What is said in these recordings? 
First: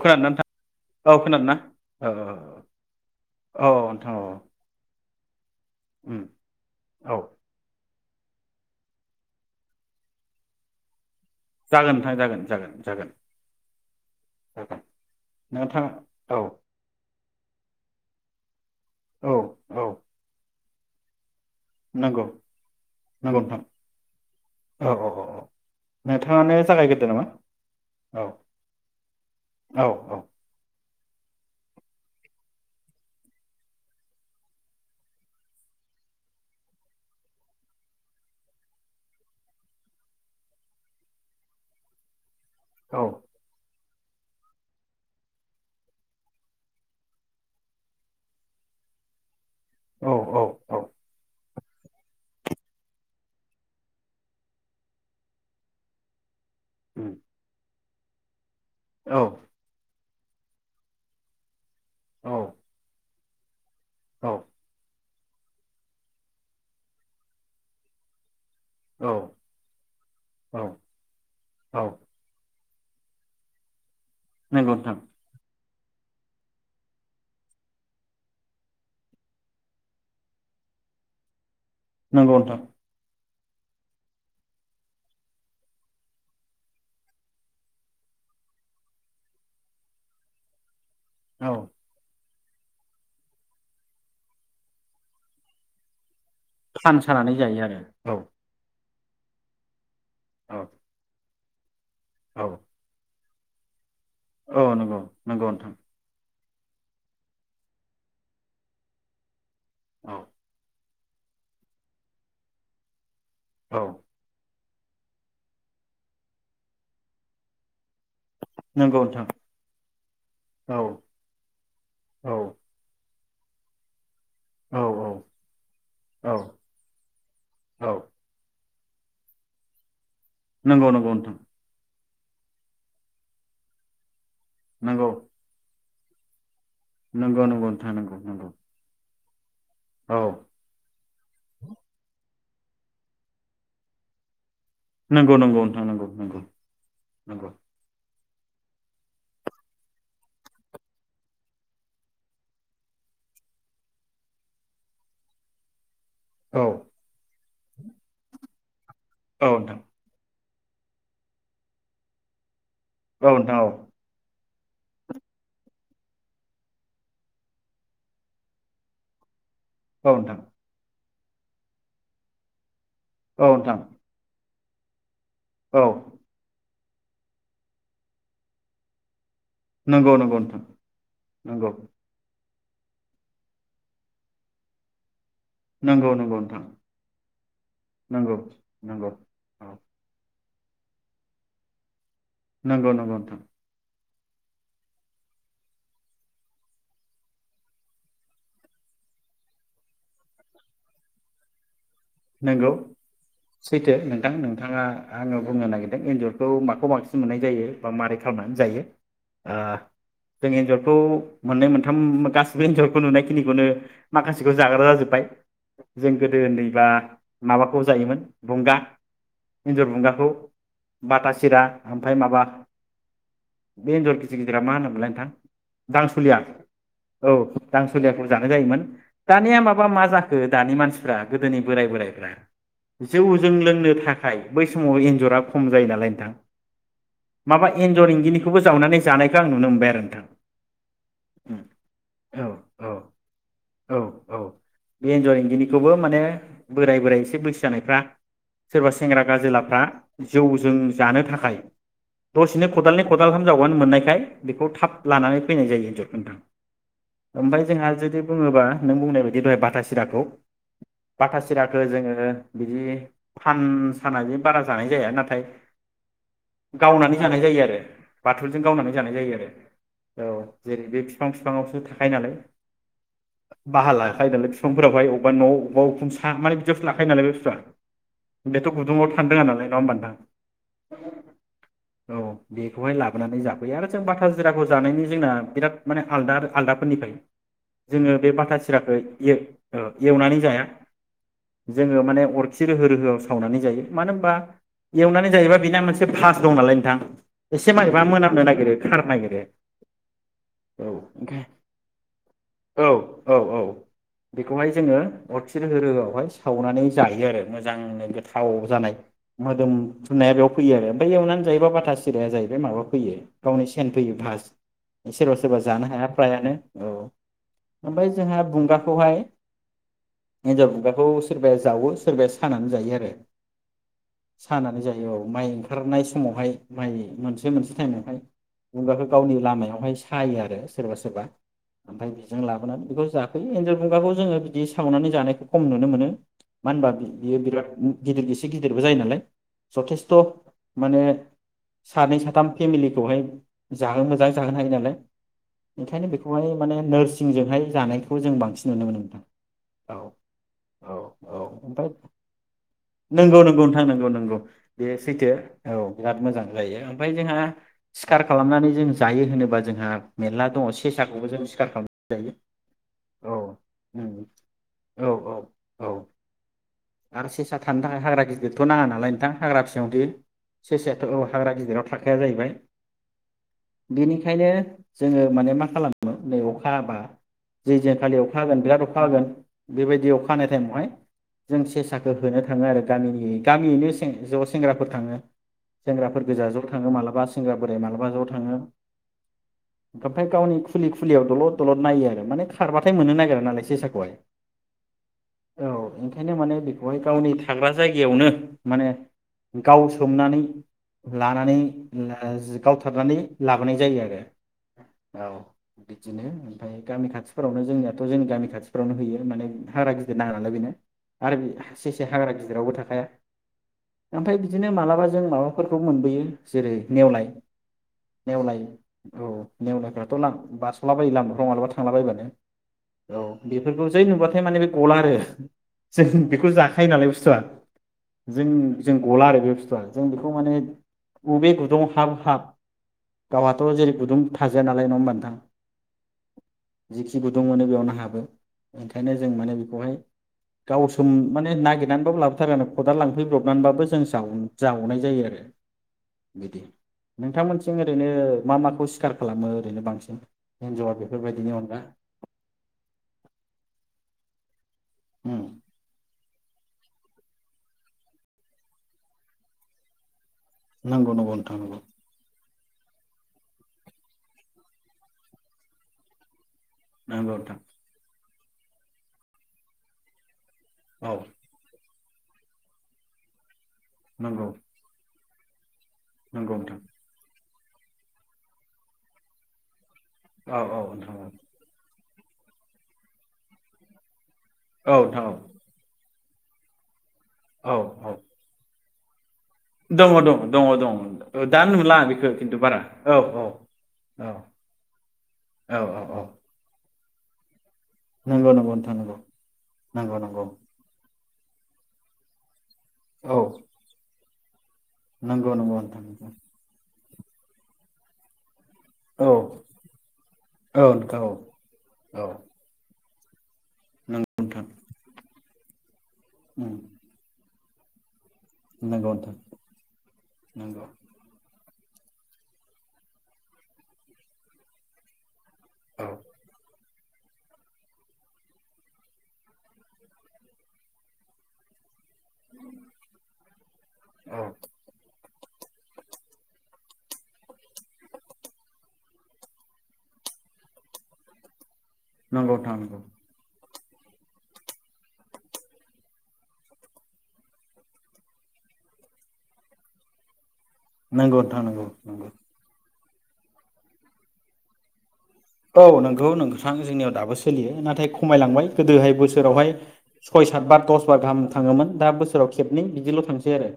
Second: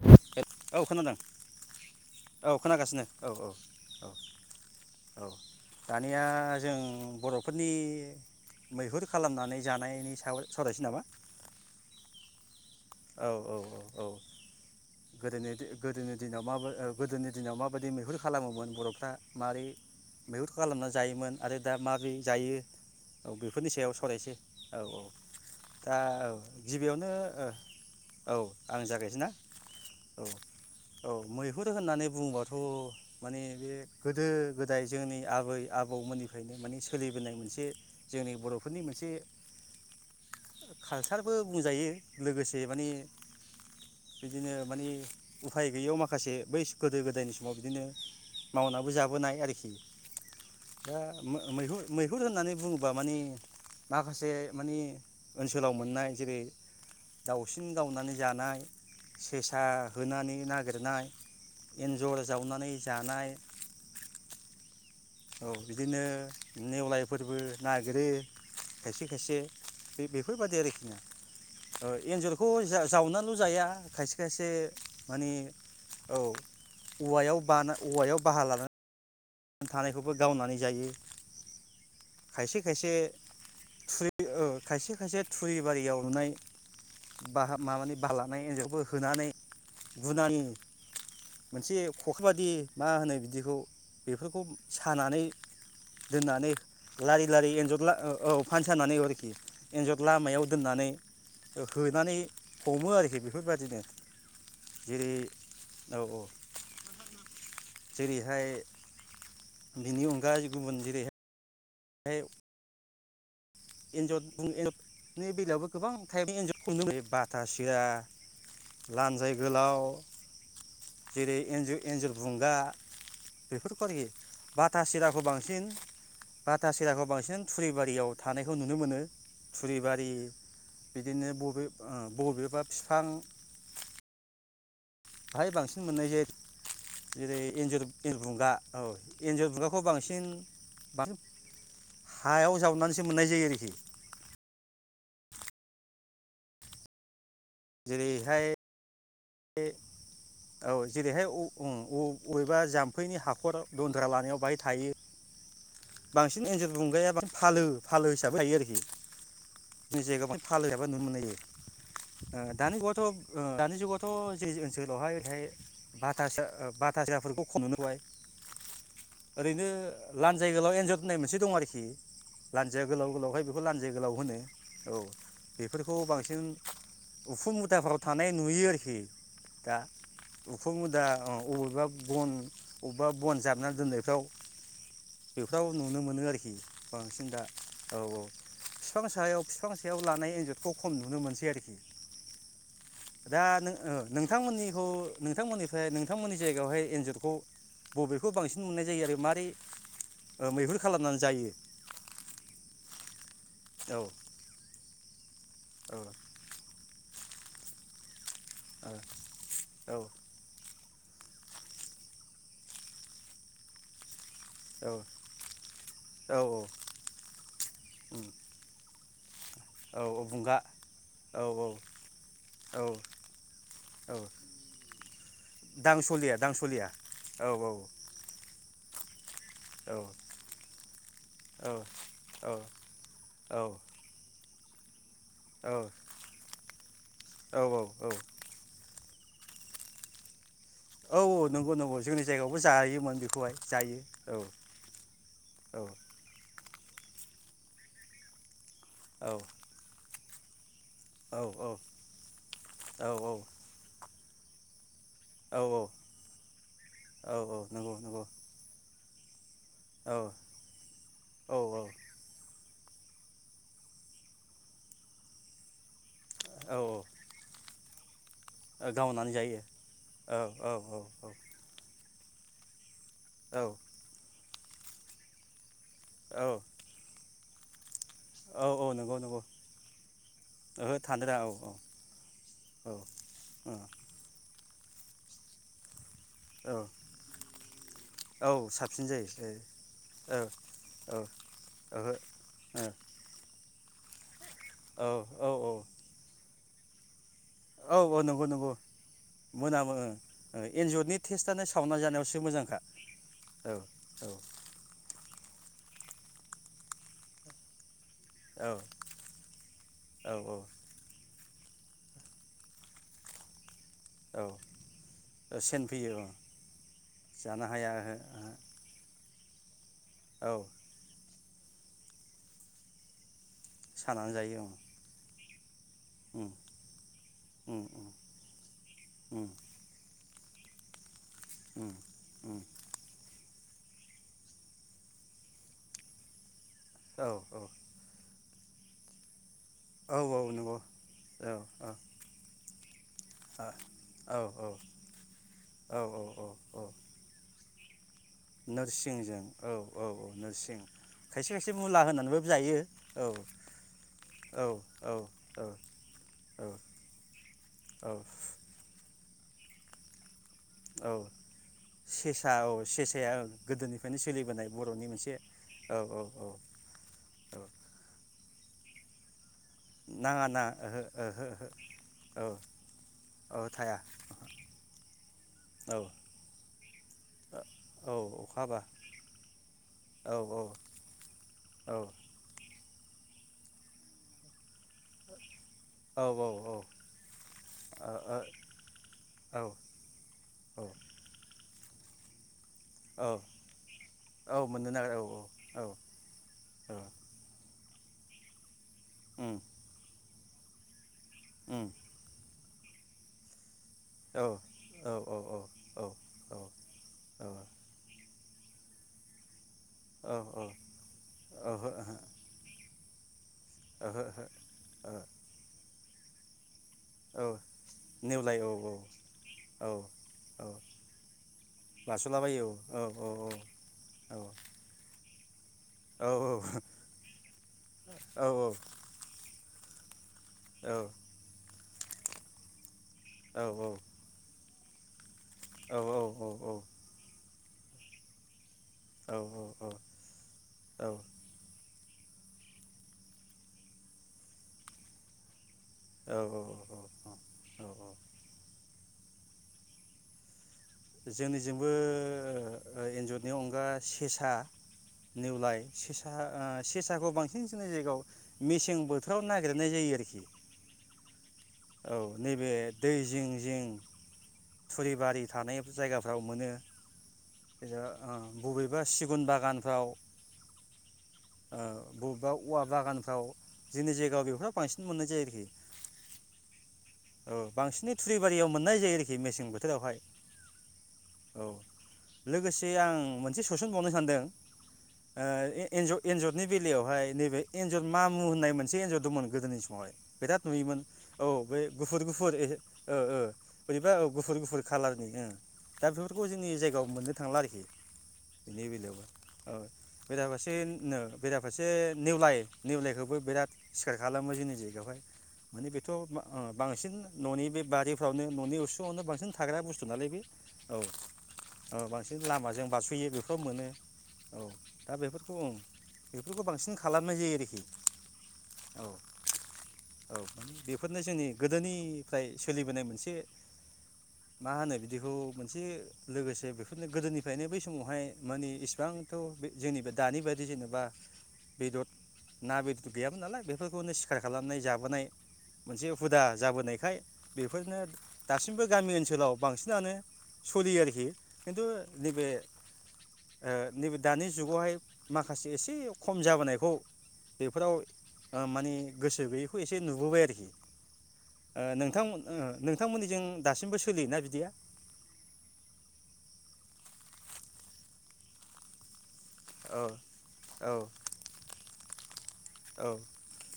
खोनादोना नोंथां? औ खोनादोना? औ औ औ औ नोंथां अ अ। औ। दानिया जों औ बर'फोरनि मैहुर खालामनानै जानायनि साव सावरायसै नामा? जागोन नोंथां जागोन जागोन जागोन जागोन। गोनि नोंथाङा गोदोनि औ दिनाव मा गोदोनि दिनाव माबायदि मैहुर खालामोमोन। बर'फ्रा औ माबारै औ मैहुर खालामना जायोमोन। आरो दा माबै नंगौ जायो औ नंगौ नोंथां बेफोरनि सायाव सरायसै औ औ दा औ नोंथाङानो जागायग्रोदो गिबियावनो नामा औ आं जागायसै ना। औ औ। औ मैहुर होननानै बुङोबाथ', माने बे गोदो गोदाय जोंनि आबै आबौमोननिफ्रायनो माने सोलिबोनाय मोनसे जोंनि बर'फोरनि मोनसे कालसारबो बुंजायो। लोगोसे माने औ बिदिनो मानि उफाय गैयैयाव माखासे बै गोदो गोदायनि समाव बिदिनो मावनाबो जाबोनाय आरोखि। औ औ औ दा मो मैहुर मैहुर होननानै बुङोबा मानि माखासे मानि ओनसोलाव मोननाय जेरै उम दाउसिन। गावनानै जानाय। औ सेसा होनानै नागिरनाय। एन्जर औ जावनानै जानाय। औ। औ बिदिनो नेवलाय फोरबो नागिरो। खायसे औ खायसे, बेफोरबायादि औ आरोखि। ना औ एन्जरखौ जा-जावनाल' जाया खायसे खायसे नंगौ नोंथां माने औ औवायाव बान औवायाव बाहा लानानै थानायखौबो गावनानै जायो नंगौ खायसे नोंथां खायसे थुरि खायसे खायसे थुरि बारियाव लुनाय बाहा माबानि बालानाय एन्जरखौ होनानै गुनानि औ मोनसे फ फोरबादि मा होनो बिदिखौ बेफोरखौ सानानै दोननानै सान लारि सानानै लारि जायो आरो एन्जर औ फानसानानै आरोखि एनजर लामायाव औ दोननानै औ होनानै औ हमो आरोखि बे बेफोरबायदिनो औ नंगौ नंगौ नोंथां औ जेरैहाय बिनि औ अनगा गुबुन जेरैहाय [unintelligible] औ एन्जर बुं एन्जर नि बेलायावबो गोबां टाइमनि एन्जर [unintelligible] बाथा सिरा नंगौ नोंथां लान्जाय गोलाव औ जेरै एन्ज एन्जर औ बुंगा बेफोर [unintelligible] औ बाटा औ सिराखौ बांसिन औ बाथा सिराखौ बांसिन औ थुरिबारियाव थानायखौ नुनो मोनो थुरिबारि नंगौ नंगौ बिदिनो नोंथां बबे आ बबेबा बिफां नोंगौ बाहाय बांसिन मोननाय जे जेरै एन्जर नोंथां नंगौ नंगौ एन्जर बगा औ [unintelligible] खौ बांसिन बां हायाव जावनानैसो मोननाय जायो आरोखि नंगौ नंगौ नोंथां नंगौ नंगौ नंगौ बेहाय बे औ जेरैहाय औ अबेबा जाम्फैनि हाखर दन्द्रा लानायाव बाहाय थायो। बांसिन औ एन्जर बुंगाया बां फालो फालो हिसाबै थायो आरोखि। औ नोंथां जि जायगाव बां फालो एबा नुनो मोननाय जायो ओ दानि गथब औ ओ नोंथां औ दानि जुगा ज जै ओनसोलावहाय ओरैहाय बाथासो बाथा साफोरखौ खम नुबाय। ओरैनो औ नोंथां लानजाय औ गोलाव एन्जर होनाय मोनसे दं आरोखि लान जे गोलाव गोलावहाय बेखौ नोंथां लान्जाय गोलाव होनो। औ। औ बेफोरखौ बांसिन उखुं मुदाफोराव थानाय नुयो आरोखि खि। दा नंगौ नंगौ नोंथां उखुम मोदा ओं नंगौ अबेबा बन अबेबा बन जाबना दोननायफ्राव बेफोराव नुनो नंगौ मोनो नंगौ आरोखि नोंथां बांसिन दा औ औ नंगौ फिफां नंगौ सायाव फिफां औ सायाव लानाय एन्जर खौ खम नुनो मोनसै आरोखि। नंगौ नंगौ नोंथां। ओ नोंथांमोननिखौ नोंथांमोननिफ्राय नोंथांमोननि जायगायावहाय एन्जरखौ बबेखौ बांसिन मोननाय जायो आरो मारै मैहुर खालामनानै जायो? नंगौ सैथो औ नोंथां नोंथांङा आंओ बुंनो औ नागिरदों एन्जरखौ माखौ बांसिन मोननाय जायो बा मारै खालामनानै जायो ओ औ जों एन्जर खौ मोननै मोनथाम गासिबो एनजर नुनायखिनिखौनो माखासेखौ जाग्रा जाजोब्बाय जों औ गोदो उन्दैबा माबाखौ जायोमोन गंगा [unintelligible] एन्जर औ औ बुंगाखौ बुंगा बाथा औ सिरा औ ओमफ्राय माबा औ बे औ एन्जर गिदिर गिदिरा मा होनोमोनलाय नोंथां दांसलिया औ दांसलियाखौ जानाय जायोमोन। दानिया माबा औ मा जाखो दानि मानसिफ्रा गोदोनि औ बोराइफ्रा जौ जों औ लोंनो थाखाय बै समाव एन एनजर आ खम जायो औ नालाय नोंथां औ माबा एनजर इंगिनिखौबो‌ जावनानै जानायखौ आं नुनो मोनबाय आरो नोंथां। औ औ नंगौ नंगौ जोंनि औ जायगायावबो जायोमोन औ बेखौहाय औ औ जायो बे एन्जर औ औ इंगिनिखौबो माने बोराय बोराय एसे बैसो जानायफ्रा सोरबा सेंग्रा औ गाजिलाफ्रा जौजों जानो औ थाखाय दसेनो खदालनि औ खदालथाम जावबानो मोननायखाय बेखौ थाब लानानै औ फैनाय जायो इन्जरखौ नोंथां औ औ ओमफ्राय जोंहा नंगौ जुदि नंगौ बुङोबा नों बुंनायायदि दहाय ब औ सिराखौ [unintelligible] जोङो बि फान साना जि बारा जानाय जाया नाथाय औ गावनानै जानाय जायो आरो बाथुलजों गावनानै जानाय जायो आरो औ जेरै बे बिफां बिफांआवसो नालाय औ बाहा लाखायो नालाय बिफां फोरावाहाय अबावबा न' बबाव ह औ माने बिदियावस लाखायो नालाय बे बुस्थुआ औ बेथ' औ गुदुङाव नंगौ नंगौ थांदों नालाय नङा होमबा नथां ओहो थानो औ औ औ बेखौहाय औ लाबोनानै जाफैयो आरो जों बाथा जिराखौ जानायनि जोंना बिराद माने आलदा औ आलदाफोरनिफ्राय जोङो बे बाथा औ सिराखौ साबसिन जायो एवनानै औ जाया औ जोङो ओहो औ माने अरखि रोहो रोहोआव सावनानै जायो मानो होनबा एवनानै औ जायोबा बिना मोनसे फास दं नालाय थां एसे माबेबा औ मोनामनो नंगौ नंगौ नागिरो खारनो नागिरो मोनामो औ एन्जरनि गा टेस्टआनो सावना जानायावसो मोजांखा औ औ औ बेखौहाय जोङो। अरखि रोहो रोहोआव बौहाय सावनानै जायो आरो मोजांनो गो थाव औ जानाय। मोदोम फुनाया औ बेयाव औ फैयो आरो ओमफ्राय एनानै जायोबा बाथा सिराया जाहैबाय माबा फैयो गावनि सेन फैयो औ भास सोरबा सोरबा सेन जानो हाया फैयो औ फ्रायानो औ जानो हाया ओमफ्राय जोंहा बुंगाखौहाय एनजर औ बुंगा सोरबाया जावो सोरबाया सानानै जायो आरो ‌। जायो औ सानानै जायो। औ माइ ओंखारनाय उम समावहाय माइ मोनसे मोनसे उम टाइमावहाय बुंगाखौ गावनि उम लामायावहाय सा सायो आरो सोरबा सोरबा। उम ओमफाय बिजों उम लाबोनानै बेखौ जाफै एन्जर बुंगाखौ जोङो बिदि सावनानै जानायखौ खम नुनो मोनो। मानो होनबा औ बियो बिराद गिदिर गिस [unintelligible] गेदेरबो जायो नालाय। जथेस्थ' औ औ नंगौ माने औ औ सानै साथाम फेमिलिखौहाय औ जाहो मोजां जाहोनो हायो नालाय औ ओंखायनो औ बेखौहाय माने औ नोरसिंजोंहाय जानाय खौ जों बांसिन नुनो मोनो नोंथां। औ औ औ खायसे खायसे ओमफाय मुला होनानैबो जायो औ नंगौ नंगौ नोंथां नंगौ नंगौ औ बे औ सैथो औ बिराद मोजां औ जायो ओमफाय जोंहा औ सिखार खालामनानै जों जा जायो होनोबा जोंहा मेरला दङ औ सेसाखौबो जों सिखार खालामनानै जायो सेसा औ सेसाया औ उम गोदोनिफ्रायनो सोलिबोनाय बर' नि औ मोनसे औ औ औ औ औ। दिरथ' नाङा नालाय नोंथां। हाग्रा फिसायावनोदि नाङा ना ओहो सेसाया'थ' ओहो हाग्रा गिदिराव थाखाया जाहैबाय ओहो औ औ थाया बिनिखायनो जोङो माने मा औ खालामोन नै अखा हाबा ओ औ अखा जैजोखालि अखा होगोन हाबा बिराद अखा होगोन बेबायदि अखा औ हानाय टाइमावहाय जों औ सेसाखौ होनो थाङो आरो गामि [unintelligible] गामियैनो सें ज' सेंग्राफोर थाङो सेंग्राफोर औ ओ गोजा ज' ओ थाङो मालाबा सेंग्रा बोराइ मालाबा ज' थाङो गोफाय गावनि औ खुलि खुलिआव दलद दलद नायो आरो माने खारबाथाय मोननो औ नागिरा नालाय सेसाखौहाय। औ मोननो नागिरा औ ओंखायनो माने औ बेखौहाय गावनि थाग्रा जायगायावनो माने उम गाव सोमनानै लानानै उम ला जि गावथारनानै लाब बोनाय जायो आरो औ औ बिदिनो ओमफाय गामि खाथिफोरावनो जोंनियाथ' जोंनि गामि खाथि फ्रावनो हैयो माने हाग्रा गिदिर औ नाङा नालाय औ बेनो आरो बे सेसाया हाग्रा गिदिरावबो थाखाया। ओहो ओहो ओमफाय बिदिनो मालाबा ओ जों माबाफोरखौ मोनबोयो जेरै नेवलाय औ नेवलाय औ औ नेवलायफ्राथ' लाम औ बारस'लाबायो लामाफ्राव मालाबा थांला बायबानो औ बेफोरखौ जै नुबा औ फाय माने बे ग'ला आरो जों औ बेखौ औ जाखायो नालाय बुस्थुआ जोंजों गला आरो बे बुुस थुवा जों खौ माने औ बबे गुदुङाव हाब हाब गावहाथ' जेरै गुदुं थाजायाना जायो नङा होनबा नोंथां‌। औ औ औ औ। नो हाबो। बेखायनो जों माने बेखौहाय गावसोम माने नागिरो नानैबाबो लाबोथारो आरो खदाल लांफैब्रबनानैबाबो जों जावनाय जायो आरो। बिदि नोंथांमोननिथिं औ औ ओरैनो मा माखौ सिखार खालामो ओरैनो बांसिन? एन्जर बेफोरबायदिनि अनगा जोंनिजोंबो एन्जरनियाव बा सेसा उम नेवलाय सेसा ओ सेसाखौ बांसिन जोंनि जायगायाव मेसें बोथोराव नागिरनाय जायो आरोखि। नंगौ नंगौ नोंथां नंगौ। औ नैबे दै जिं जिं थुरिबारि थानाय जायगाफ्राव मोनो नंगौ नोंथां। ओ बबेबा सिगुन बागानफ्राव औ। ओ बबेबा औवा बागानफ्राव जोंनि नंगौ जायगायाव बेफोर बांसिन मोननाय जायो। [inaudible] नंगौ नोंथां। औ बांसिनै थुरिबारियाव मोननाय जायो आरोखि मेसें बोथोरावहाय। औ औ नोंथां औ। लोगोसे आं मोनसे सुइसन बावनो सानदों औ नोंथां ओ एन्ज एन्जरनि बेलायावहाय नैबे औ एन्जर औ मा मु होननाय मोनस [inaudible] दंमोन। गोदोनि दङ समावहाय दङ बिराद दङ दङ नुयोमोन औ दा बे नुला गुफुर बेखौ गुफुर खिन्थु बारा औ ओ औ बोरैबा औ गुफुर गुफुर कालारनि औ औ दा औ बेफोरखौ जोंनि जायगायाव मोननो थांला आरोखि। नंगौ नंगौ बेनि नोंथां नंगौ बेलायावबो औ नंगौ नंगौ बेराबसे नो बेराफारसे निवलाय निवलायखौबो औ बिराद सिखार खालामो जोंनि जायगायावहाय नंगौ नंगौ माने बेथ' नोंथां बांसिन न'नि बे बारिफ्रावनो न'नि असुंआवनो औ बांसिन थाग्रा बुस बे औ औ बांसिन लामाजों बारसयो बे सम' मोनो नंगौ औ नोंथां दा बे उम। बेफोरखौ बांसिन खालामनाय जायो आरोखि। औ नोंगौ नोंथां औ माने नोंगौ। बेफोरनो जोंनि गोदोनिफ्राय सोलिबोनाय मोनसे मा होनो बिदिखौ? मोनसे औ लोगोसे बेखौ गोदोनिफ्रायनो बै समावहाय मानि इसिबांथ' बे जोंनि बे दानि बायदि जेनेबा बेदर ना, बेदर गैयामोन नालाय बेफोरखौनो सिखार औ खालामनाय जाबोनाय मोनसे हुदा जाबोनायखाय बेफोरनो दासिमबो गामि ओनसो लाव बांसिनानो सोलियो आरोखि। खिन्थु नैबे नंगौ नोंथां नंगौ ओ नैबे दानि जुगावहाय माखासे एसे खम जाबोनायखौ बेफोराव माने गोसो गैयैखौ एसे नुबोबाय आरोखि। नंगौ नोंथां ओ नंगौ नोंथां नंगौ। ओ नोंथांमोननिजों दासिमबो सोलियोना बिदिया? औ नंगौ नोंथां जोंनियाव दाबो सोलियो नाथाय खमायलांबाय गोदोहाय बो सोरावहाय औ सय सात बार औ दस बार गाहाम थाङोमोन दा बोसोराव खेबनै औ बिदिल' थांसै आरो।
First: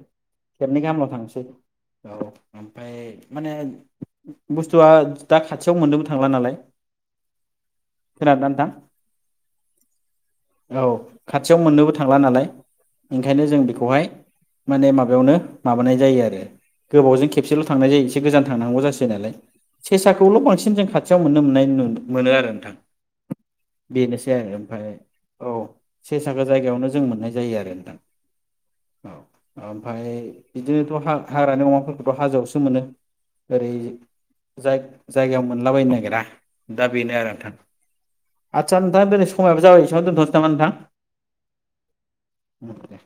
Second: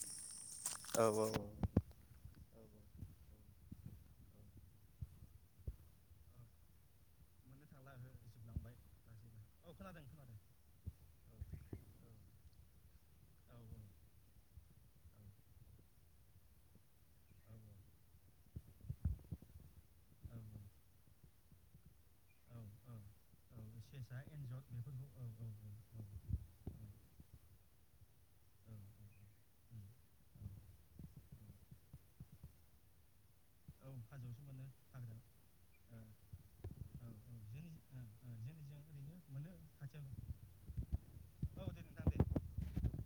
खेबनै औ गाहामल' थांसै औ औ। ओमफाय माने बुस्थुआ दा खाथियाव मोननोबो थांला नालाय। खोनादोंना नोंथां? औ खोनादों। औ खाथियाव मोननोबो थांला नालाय ओंखायनो जों बेखौहाय माने माबायावनो माबानाय जायो आरो गोबावजों खेबसेल' थांनाय जायो एसे गोजान थांनांगौ जासै नालाय सेसाखौल' बांसिन जों खाथियाव मोननो मोननाय मोनो आरो नोंथां। बेनोसै आरो ओमफाय औ सेसाखो जायगायावनो जों मोननाय जायो आरो नोंथां औ ओमफ्राय बिदिनोथ' हा हाग्रानि अमाफोरखौथ' हाजोआवसो मोनो। ओरै जाय जायगायाव मोनलाबायनो नागिरा दा बेनो आरो नोंथां आतसा नोंथांआ बे समायाबो जाबाय बेसेआवनो दोनथ'निसै नामा नोंथां उम दे